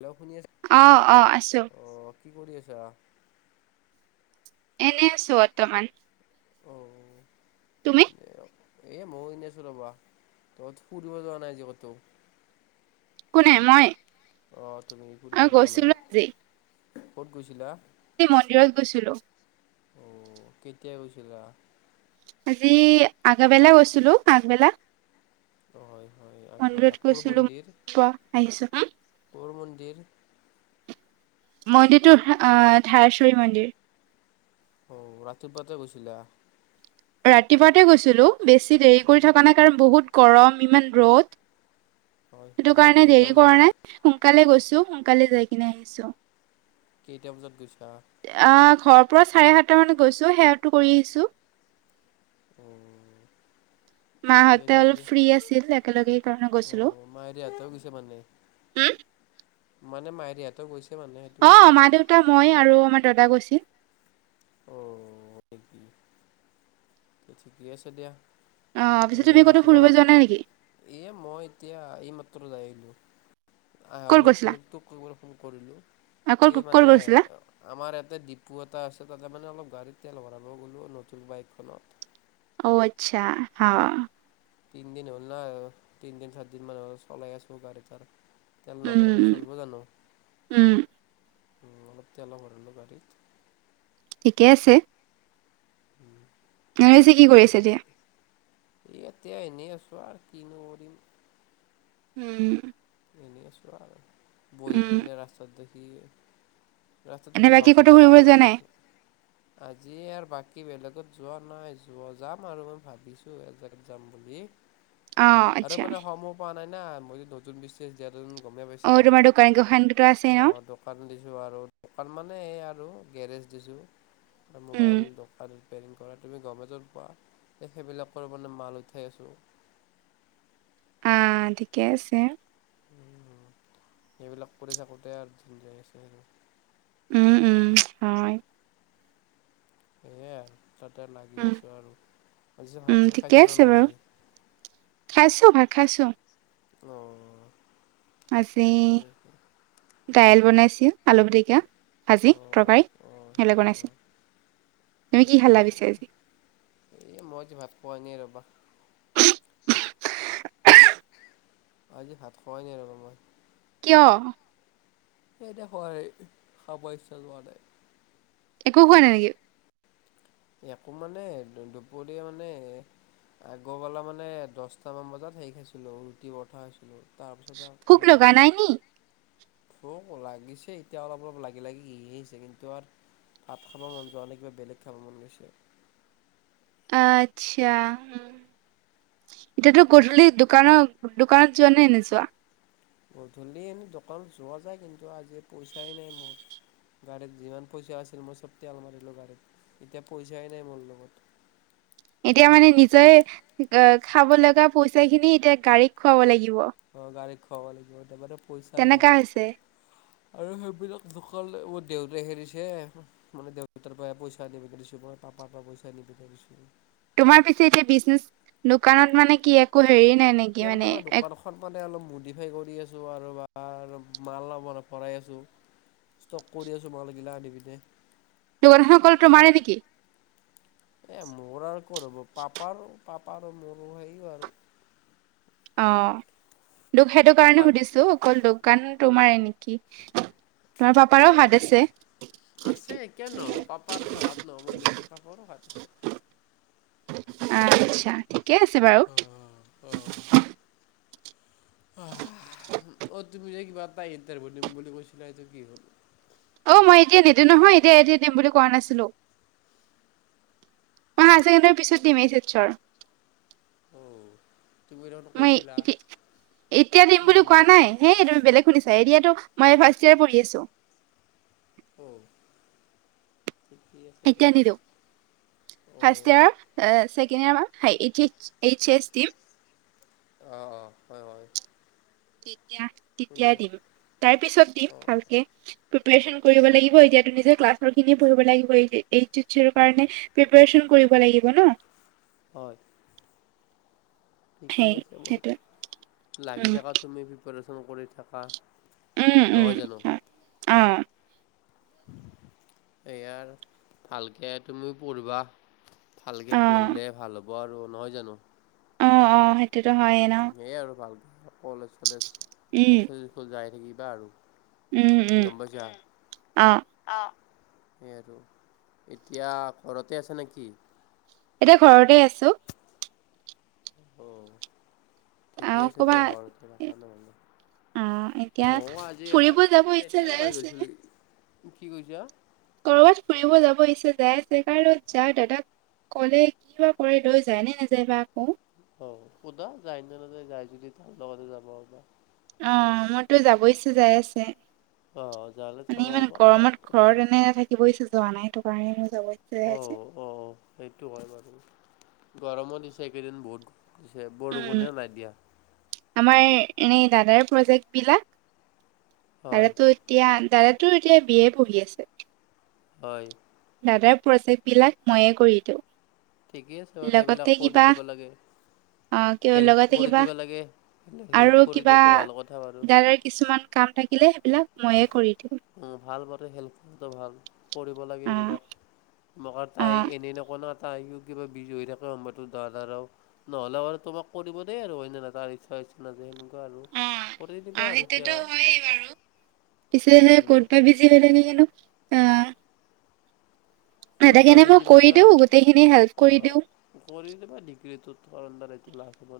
Hello শুনি আছা অ অ আছো অ' কি কৰি আছা এনে আছো অৰ্তমান তুমি এ মও এনে আছো ৰবা তহত ফুৰিব যোৱা নাই যে কতো কোনে মই অ তুমি অ ফুৰিব যোৱা গৈছিলো নাই কত গৈছিলা ই মন্দিৰত গৈছিলো অ কেতিয়া গৈছিলা আজি আগবেলা গৈছিলো আগবেলা হয় হয় আগবেলা মন্দিৰত ক'ৰ গৈছিলো মন্দিৰ ক আহিছো ক'ৰ মন্দিৰ [unintelligible] মন্দিৰটো আহ ধাৰেশ্বৰী মন্দিৰ অ ৰাতিপুৱাতে গৈছিলা ৰাতিপুৱাতে গৈছিলোঁ বেছি দেৰি কৰি থকা নাই কাৰণ বহুত গৰম ইমান ৰ'দ হয় সেইটো হয় কাৰণে কেইটা দেৰি বজাত কৰা নাই সোনকালে গৈছো সোনকালে যাই কিনে আহিছো কেইটা বজাত গৈছা পুৰা চাৰে সাতটা মানত গৈছো সেৱাটো কৰি আহিছো উম মা হতে অলপ ফ্ৰী আছিল একেলগে সেই কাৰনে গৈছিলো অ' মায়েৰিহঁতেও গৈছে মানে হম মানে মাইৰহঁতেও গৈছে মানে সেইটো অ কৈছা মা দেউতা মই আৰু আমাৰ দাদা গৈছো অ ঠিকেই আছে দিয়া অ পিছে যে তুমি ক'তো ফুৰিব ভাটিবেলা যোৱা নাই নেকি এই মই এতিয়া এইমাত্ৰ যাই আহিলোঁ আহ ক'ত লগটো গৈছিলা লগটো তোৰ ফোন কৰিলো অ ক'ত এই ক'ত মানে গৈছিলা আমাৰ ইয়াতে ডিপু এটা আছে তাতে মানে অলপ গাড়ী তেল ভৰাব গ'লো নতুন বাইকখনত অ আচ্ছা হা তিনিদিন হ'ল না তিনদিন চাত দিন মান হ'ল চলাই আছো গাড়ী তাৰ তেল নভৰালে উম চলব জানো উম উম আলপ্ত এল কৰিলো গাৰীত ঠিকে আছে উম নৰেচি কি কৰিছে এতিয়া এই এতিয়া এনেই আছো আৰু কিনো কৰিম উম এনেই আছোঁ আৰু বহি উম পিনে ৰাস্তাত দেখি ৰাস্তা এনে দেখি বাকী গছ ক'তো এডাল ফুৰিব যোৱা বহি নাই আছো আজি আৰ বাকী কি বেলেগত যোৱা নাই যোৱা যাম আৰু মই ভাবিছো এজেগাত যাম বুলি অ আৰু আচ্ছা মানে সময় পোৱা নাই না মই নতুন বিশ্ব জাৰিম গমেই অ পাইছা তোমাৰ দোকান গোসান দুটা আছে ন অঁ দোকান দিছোঁ আৰু দোকান মানে এই আৰু গেৰেজ দিছোঁ উম মোবাইল দকান প্লেনিং কৰা তুমি গমেজত পোৱা এই সেইবিলাকৰ মানে মাল উঠাই আছো। [inaudible] আ ঠিকে আছে। সেইবিলাক কৰি থাকোতে আৰ [unintelligible] উম উম হয়। সয় [inaudible] তাতে লাগি উম আছো আৰু আজি উম ভাত- চাত ঠিকে খাইছেনে আছে নাই বাৰু আজি? খাইছো ভাত খাইছো। অ আজি ঠিকেইে আছে। দাইল বনাইছিল, আলু পিটিকা ভাজি অঁ অঁ তৰকাৰী অঁ সবিলাক অঁ অঁ। বনাইছিল। তুমি কি ঠিকে খালা আছে পিছে দিয়া। আজি? এই মই আজি ভাত খোৱা নাই ৰ'বা। আজি ভাত খোৱাই নাই ৰ'বা মই। কিয়? সেইতি খ খাব ইচ্ছা লোৱা নাই [inaudible] একো খোৱা নাই নেকি? একো মানে দুপৰীয়া মানে আগৰবালা মানে দশটামান বজাত হেৰি খাইছিলো ৰুটি পৰঠা খাইছিলো। ভোক লগা নাই নি? ভোক লাগিছে এতিয়া অলপ- অলপ লাগি লাগি আহি আছে কিন্তু আৰু। ভাত খাব মন যোৱা নাই কিবা বেলেগ খাব মন গৈছে। আচ্ছা। এতিাতো গধূলি দোকানৰ- দোকানত যোৱা নে নোযোৱা? গধূলি এনেই দোকানত যোৱা যায় কিন্তু আজি পইচাই নাই মোৰ। গাড়ীত যিমান পইচা আছিল মই চব তেল মাৰিলো গাড়ীত এতিয়া পইচাই নাই মোৰ লগত। [inaudible] এতিয়া মানে নিজে খাব লগা পইচা খিনি এতিয়া গাড়ীক খুৱাব লাগিব। অ গাড়ী খোৱাাব লাগিব। পইচাই নাই তেনেকা হৈছে আৰু সেইবিলাক দোকান মোৰ দেউতাই দিছে মানে দেউতাৰ পৰা পইচা আনি পেলাই দিছোঁ মই। অ' পাপা পৰা পইচা আনি পেলাই দিছোঁ। তোমাৰ পিছে এতিয়া বিজনেস দোকানত মানে কি একো হেৰি নাই নেকি এতিয়া মানে মই একো দোকানখন মানে অলপ মডিফাই কৰি আছোঁ আৰু ৰবা মাল অলপ-অলপ ভৰাই আছোঁ। ষ্টক কৰি আছোঁ মাল গিলা আনি পিনে। দোকানখন অকল তোমাৰে নেকি? এই মোৰ আৰু ক'ত হ'ব পাপাৰো পাপা আৰু মোৰো সেয়াই আৰু। অ' তোক সেইটো কাৰণে পাপাৰ সুধিছোঁ অকল দোকান তোমাৰে নেকি কি তোমাৰ পাপাৰো নহয় হাত আছে। আছে কিয় নহ'ব পাপাৰ হাত নহ'ব নেকি পাপাৰো হাত আছে। আচ্ছ, ঠিকে আছে বাৰু। অ আহ অ' তুমি যে কিবা এটা ইন্টাৰভিউ দিম বুলি কৈছিলা এইটো কি হ'ল? অ' মই এতিয়া নিদিওঁ নহয় এতিয়া-এতিয়াই দিম বুলি কোৱা নাছিলোঁ। মই হাই চেকেণ্ডেৰীৰ পিছত দিম এইচ এচৰ অ'। তুমি দেখোন মই কৈছিলা এতিয়া-এতিয়া দিম বুলি কোৱা নিমনি নাই হেই তুমি বেলেগ শুনিছা এতিয়াই এতিয়াটো মই ফাৰ্ষ্ট ইয়েৰ পঢ়ি আছোঁ। অ'। ঠিকেই আছে এতিয়া দিয়া নিদিওঁ ফাৰ্ষ্ট ইয়েৰ, অ' চেকেণ্ড চেকেণ্ড ইয়েৰ পাম হাই এইচ এচ দিম অ'-অ' হয়-হয় তেতিয়া-তেতিয়াই দিম। তাৰ পিছত দিম অ' ভালকে প্ৰিপেচন কৰিব অ' লাগিব এতিয়া নিজ ক্লা খিনিয়ে পঢ়িব লাগিব এই এই কাৰণে প্ৰিপেৰচন কৰিব লাগিব ন। হয়। ঠিকেই সেই আছে ব সেইটোৱে লাগি উম থাক তুমি প্ৰিপেচন কৰি থাকা। উম উম নহয় অ, ইয়াৰ ভালকে তুমিও পঢ়িবা। ভালকে অ পঢ়িলে ভাল হ'ব আৰু নহয় জানো। অ অ সেই উ সেয়াই আৰু ভাল কলেজ চলেজ উম, যাই থাকিবা উম, আৰু উম, গম পাইছা অ', অ, সেই আৰু এতিয়া ঘৰতে আছে নেকি। এতিয়া ঘৰতে আছো। অ আৰু ঠিকেই আছে ক'বা দিয়া ঘৰ এ, চালে ব অ এতিয়া ফুৰিব যাব ইচ্ছা তেতিয়াই যাই এবাৰ গৈছিলোঁ আছে। কি কৈছা। কৰবাত ফুৰিব যাব ইচ্ছা যাই আছে কাৰণত যাৰ দাদাক, কলে কি বা কৰে লৈ যায় নে নেযায় বা আকৌ। অ সুদা যায় নে নাযায় যদি তাৰ লগতে যাব, অ মইতো যাব ইচ্ছা যাই আছে। আহ জালে যাবাব শই যোৱা নাই তটো কাৰণে, যাব ইচ্ছা যাই অ আছে অ সেইটো হয় বাৰু গৰমত দিছে কেইদিন বহুত। উম, বৰষুণো নাই দিয়া। আমাৰ এনেই দাদাৰ প্ৰজেক্ট বিলাক আৰে হয় টো এতিয়া ডাইৰেক্ট তো এতিয়া বিএ পঢ়ি আছে হয় দাদাৰ প্ৰজেক্টবিলাক মইয়ে কৰি দিওঁ ঠিকেই আছে বাৰু এইবিলাক কৰি দিব লাগে অহ কি হেল্প লগতে কৰি কিবা দিব লাগে হেল্প আৰু কৰি কিবা দিয়াটো ভাল কথা বাৰু দাদাৰ কিছুমান কাম থাকিলে সেইবিলাক ময়ে কৰি দিওঁ উম ভাল বতে হেল্প কৰাটো ভাল কৰিব লাগে অ' এইবিলাক ম কৰ্তাই অ'। এনেই নকয় ন তাইও কিবা বিজি হৈ থাকা সময়তো দাদাৰাও নহ'লে বাৰু তোমাক কৰিব দেই আৰু হয় না নাই তাৰ [unintelligible] যে সেনেকুৱা আৰু অ' কৰি অ' দিবা আৰু কিয় সেইটোতো হয়েই বাৰু। পিছে হে কত বা বিজি হৈ থাকেগেনো আহ কতবা বজি কৰি মানে অ দিওঁ গোটেইখিনি হেল্প কৰি দিওঁ কৰি দিবা ডিগ্ৰীটোত অল ৰাউণ্ডাৰ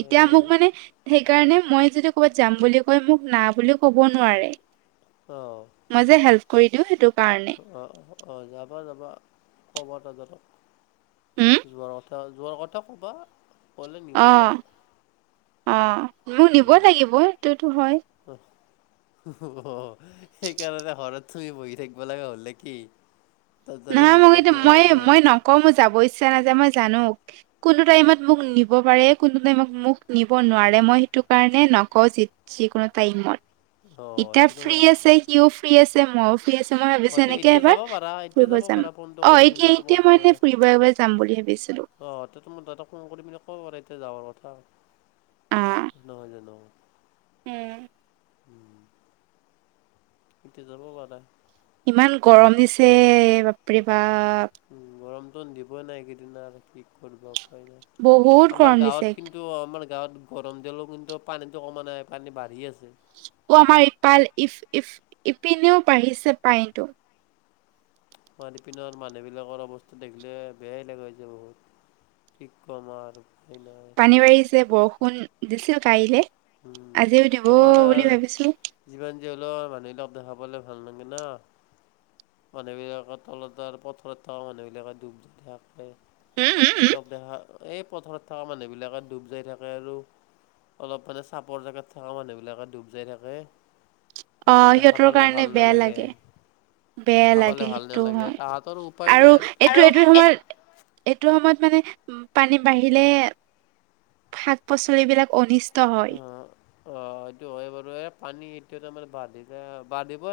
এতিয়া মোক মানে সেইকাৰণে মই মই যদি ক'ৰবাত যাম বুলি কয় মোক না বুলিও ক'ব নোৱাৰে মই যে হেল্প কৰি দিও সেইটো কাৰণে, অ অ যাবা যাবা ক'বতা জাবা হুম, যোৱাৰ কথ থা যোৱাৰ কথা ক'বা ক'লে নিব যোৱা অ' অ মোৰ নিব লাগিব সেইটো টো হয় অহ অ সেইকাৰণে হৰত তুমি বহি থাকিব লগা হ'ল নে কি তাত তাৰে নহয় নিব মোক এইটো লাগিব মইয়ে কাৰণে মই নকওঁ মই যাব ইচ্ছা নাযায় মই জানো কোনো টাইমত মোক নিব পাৰে কোনো টাইমত মোক নিব নোৱাৰে মই সেইটো কাৰণে নকওঁ যি যিকোনো টাইমত অ ইতয়া তে ফ্ৰী তোমাৰ আছে সিও ফ্ৰী আছে মইও ফ্ৰী আছে মই ভাবিছো অ তে এনেকে এতিয়া এবাৰ যাব পাৰা এতিয়া ফুৰিব যাব যাম পাৰা ফোনটো অ কৰি পিনে এতিয়া তোমাৰ এতিয়া দা মই এনে ফুৰিব যাম বুলি ভাবিছিলো অ, তো মই তহতে ফোন কৰি মেলি ক' বাৰু এতিয়া যাবৰ কথা নহয় জানো। উম, উম, এতিয়া যাব পা ইমান গৰম দিছে বাপৰি বাপ। উম গৰমটো দিবই নাইকেইদ কি কৰিব উপ নাই বহুত আমাৰ গৰম দিছে গাৱত কিন্তু আমাৰ গাৱত গৰম দিলোও কিন্তু পানীতো কমা নাই পানী বাঢ়ি আছে। আমাৰ ইপালফ ইফ ইপিনেও বাঢ়িছে পাইনটো মাৰি পিনৰ মানুহবিলাকৰ অৱস্থা দেখিলে বেয়াই লা হৈছে বহুত কি কম আৰু প ন [unintelligible] পানী বাৰী যে বৰষুণ দিছিল কাইলে। উম, আজিও দিব আমাৰ বুলি ভাবিছো। যিমান যি হলেও মানুহে লগ দেখাব। বলে ভাল নগে ন মানুহ বিলাকৰ তলত আৰু পথাৰত থ মানুহ বিলাকে ডব থাক হয় উম, উম, উম। কেন্তিল অব্যহা এই পথাৰত থকা মানুহবিলাকে ডুব যাই থাকে আৰু অলপ মানে চাপৰ জেগাত থকা মানুহবিলাকে ডুব যাই থাকে। মানে অহ, দেখা সিহতৰ পালে ভাল কাৰণে বেয়া নালাগে, লাগে। বেয়া দেখা পালে লাগে ভাল সেইটো নালাগে হয় তাহাঁতৰো উপায় নাই আৰু এইটো আৰু - এইটো সময়ত এইটো সময়ত। মানে উ পানী বাঢ়িলে শাক পাচলিবলাক অনিষ্ট হয়। অ - অ এইটো হয় বৰে পানী এয়া মাৰ বাদপ ব্ধপ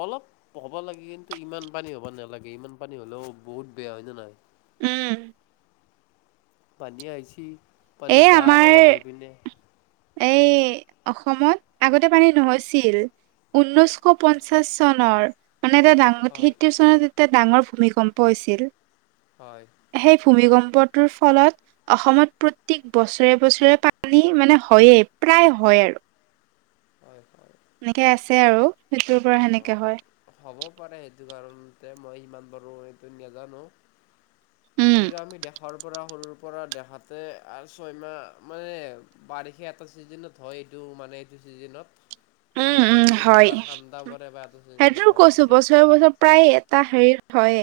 অলপ হ'ব লাগে কিন্তু ইমান পানী হ'ব নালাগে ইমান পানী হলেও বহুত বেয়া হয় ন নহয়। উম, পানী আহিছ পানী এই যা আমাৰ অলপ হৈ পিনে। এই অসমত আগতে পানী নহৈছিল ঊনৈছশ পঞ্চাশ চনৰ মানে এটা ডাঙ হয়, সিতৰ চনত এটা ডাঙৰ ভূমিকম্প হৈছিল। হয়। সেই ভূমি গম বৰ ফলত অসমত প্ৰতেক বছৰে বছৰে পানী মানে। হয়ে প্ৰায় হয় আৰু। হয় - হয়। এনেকে আছে আৰু। সেইটোৰ পৰা অ, সেনেকে হয়। হ'ব পাৰে সেইটো কাৰণ ত মই সিমান বাৰো এইটো নাজানো। উম, পৰা দেহাতে ছয়মাহ মানে বাৰিষা এটা চিজনত হয় এইটো মানে এইটো চিজনত উম, আৰু এটা উম, চিজনত হয় বা ঠাণ্ডা পৰে বা এটা চিজনত সেইটোতো গৰম কৈছো পৰে। বছৰে বছৰে প্ৰায় এটা হেৰি হয়।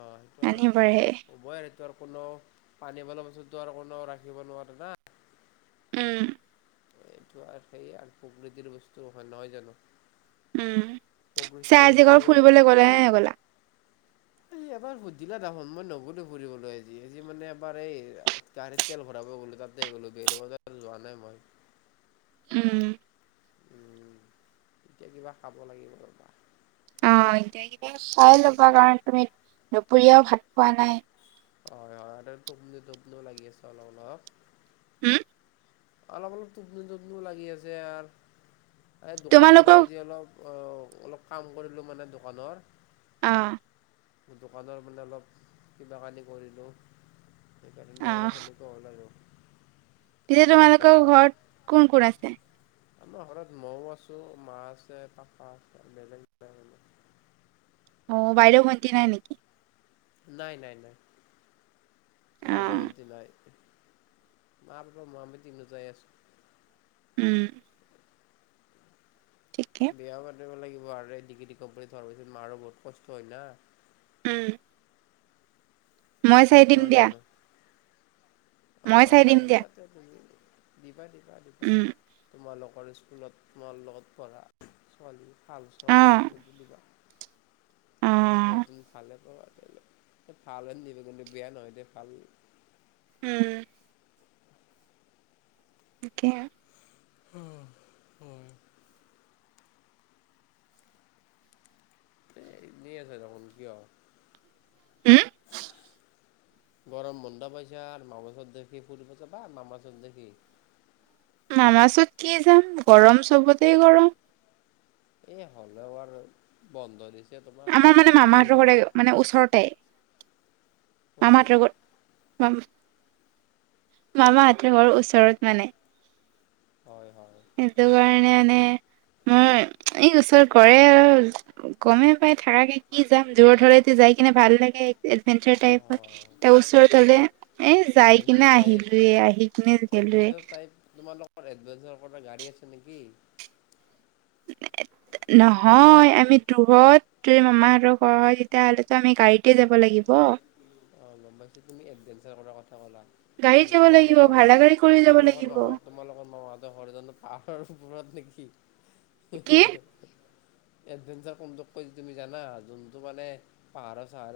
অ, সেইটো আৰু উবয় ত, কোনো পানী বল পাছত তো কোননেো ৰাখিব নোৱাৰে না। উম, এইটো আৰু সেই আৰু প্ৰকৃতিৰ বস্তু হয় নহয় জানো। উম, প্ৰকৃতিৰ চাই আজি কৰ বস্তু ফুৰিবলৈ গ'লে হে গলা। উম, এবাৰ সুধিলা দাহোন মই নগলো ফুৰিবলৈ আজিজি মানে এবাৰ এই গিৰ তেল ভৰাব গ'লো তাত। তাতে গ'লো গেলে বজাত যোৱা নাই মই উম, উম এতিয়া কিবা খাব লাগিব ৰ'বা অ, এতিয়া কিবা চাই ল'বা কাৰণ তুমি দুপৰীয়াও ভাত খোৱা নাই। হয়- হয় টোপনি - টোপনিও লাগি আছে অলপ - অলপ। ওম অলপ অলপ টোপনি টোপনিও লাগি আছে আৰ এই দোকান আৰু তোমালোকৰ আজি অলপ অ অলপ কাম কৰিলোঁ মানে দোকানৰ অহ দোকানৰ মানে অলপ কিবা কানি কৰিলোঁ সেকাৰনে অলপ সেনেকা হল আৰু তেতিয়া কি ক'ম তোমালোকৰ আৰ ঘৰত কোন কোন আছে আমাৰ ঘৰত মও আছো মা আছে পাপা আছে বেলেগ [unintelligible] অ বাইদেউ ভণ্টি নাই নেকি নাই নাই নাই বাইদেউ অ', ভন্তি নাই মা পাপা মই আমি তিনিওটাই আছো উম ঠিকে বিয়া পাতিব লাগিব আৰু ডিগ্ৰীটো কমপ্লিট হোৱাৰ পিছত মাৰো বহুত কষ্ট হয় না উম মই চাই দিম দিয়া অ মই চাই দিম দিয়া দিবা তে তুমি দিবা দিবা দিবা উম, তোমা লগ গৰ স্কুলত তোমাৰ লগত পঢ়া ছোৱালী ভাল ছোৱালী অ', আছে যদি দিবা অ', মই তুমি ভালে পাও আৰ [unintelligible] ভাল এজনি দিব কিন্তু দেই বেয়া নহয় দে ভাল উম [unintelligible] হম, হম। এ, এনেই আছে দেখোন কিয়? উম গৰম বন্ধ পাইছা, আৰু মা [unintelligible] দেখি ফুৰিব যাবা মামা [unintelligible] মামা ওচৰত কি যাম, গৰম চবতে গৰম। এই হ'লেও আৰু বন্ধ দিছ আমাৰ মানে মামাহঁতৰ ঘৰে মানে ওচৰতে। অ মামা‌হঁতৰ ঘৰ মা-মামাহঁতৰ ঘৰ ওচৰত মানে। হয় হয় এটোকাৰনে [unintelligible] এই, মোৰ এই ওচৰত ঘৰে আৰু গমে পাই থাকাকে কি যাম, দূৰত হ'লেটো যায় কিনে ভাল লাগে এডভেঞ্চাৰ টাইপ হয়, অঁ তাৰ ওচৰত হ'লে এ, যায় এডভেঞ্চাৰ কিনে টাইপ আহিলোয়ে, আহি কিনে [unintelligible] এডভেঞ্চাৰ টাইপ তোমালোকৰ এডভেঞ্চাৰ কৰা গাড়ী আছে নেকি? নহয়, আমি দূৰত যদি মামাহঁতৰ ঘৰ হয়, তেতিয়াহ'লেতো আমি গাড়ীতে যাব লাগিব। অ', গম পাইছোঁ, তুমি এডভেঞ্চাৰ কৰাৰ কথ গাড়ীত কিন্তু, যাব লাগিব, তোমালোকৰ, ভাড়া গাড়ী কৰি যাব তোমালোকৰ লাগিব, মামা-তোমালোকৰ মামাহঁতৰ ঘৰ জানোঁ পাহাৰ ওপৰত নেকি? কি? এডভেঞ্চাৰ কোনটোক তুমি জানা? যোনটো মানে পাহাৰৰ, চাহাৰ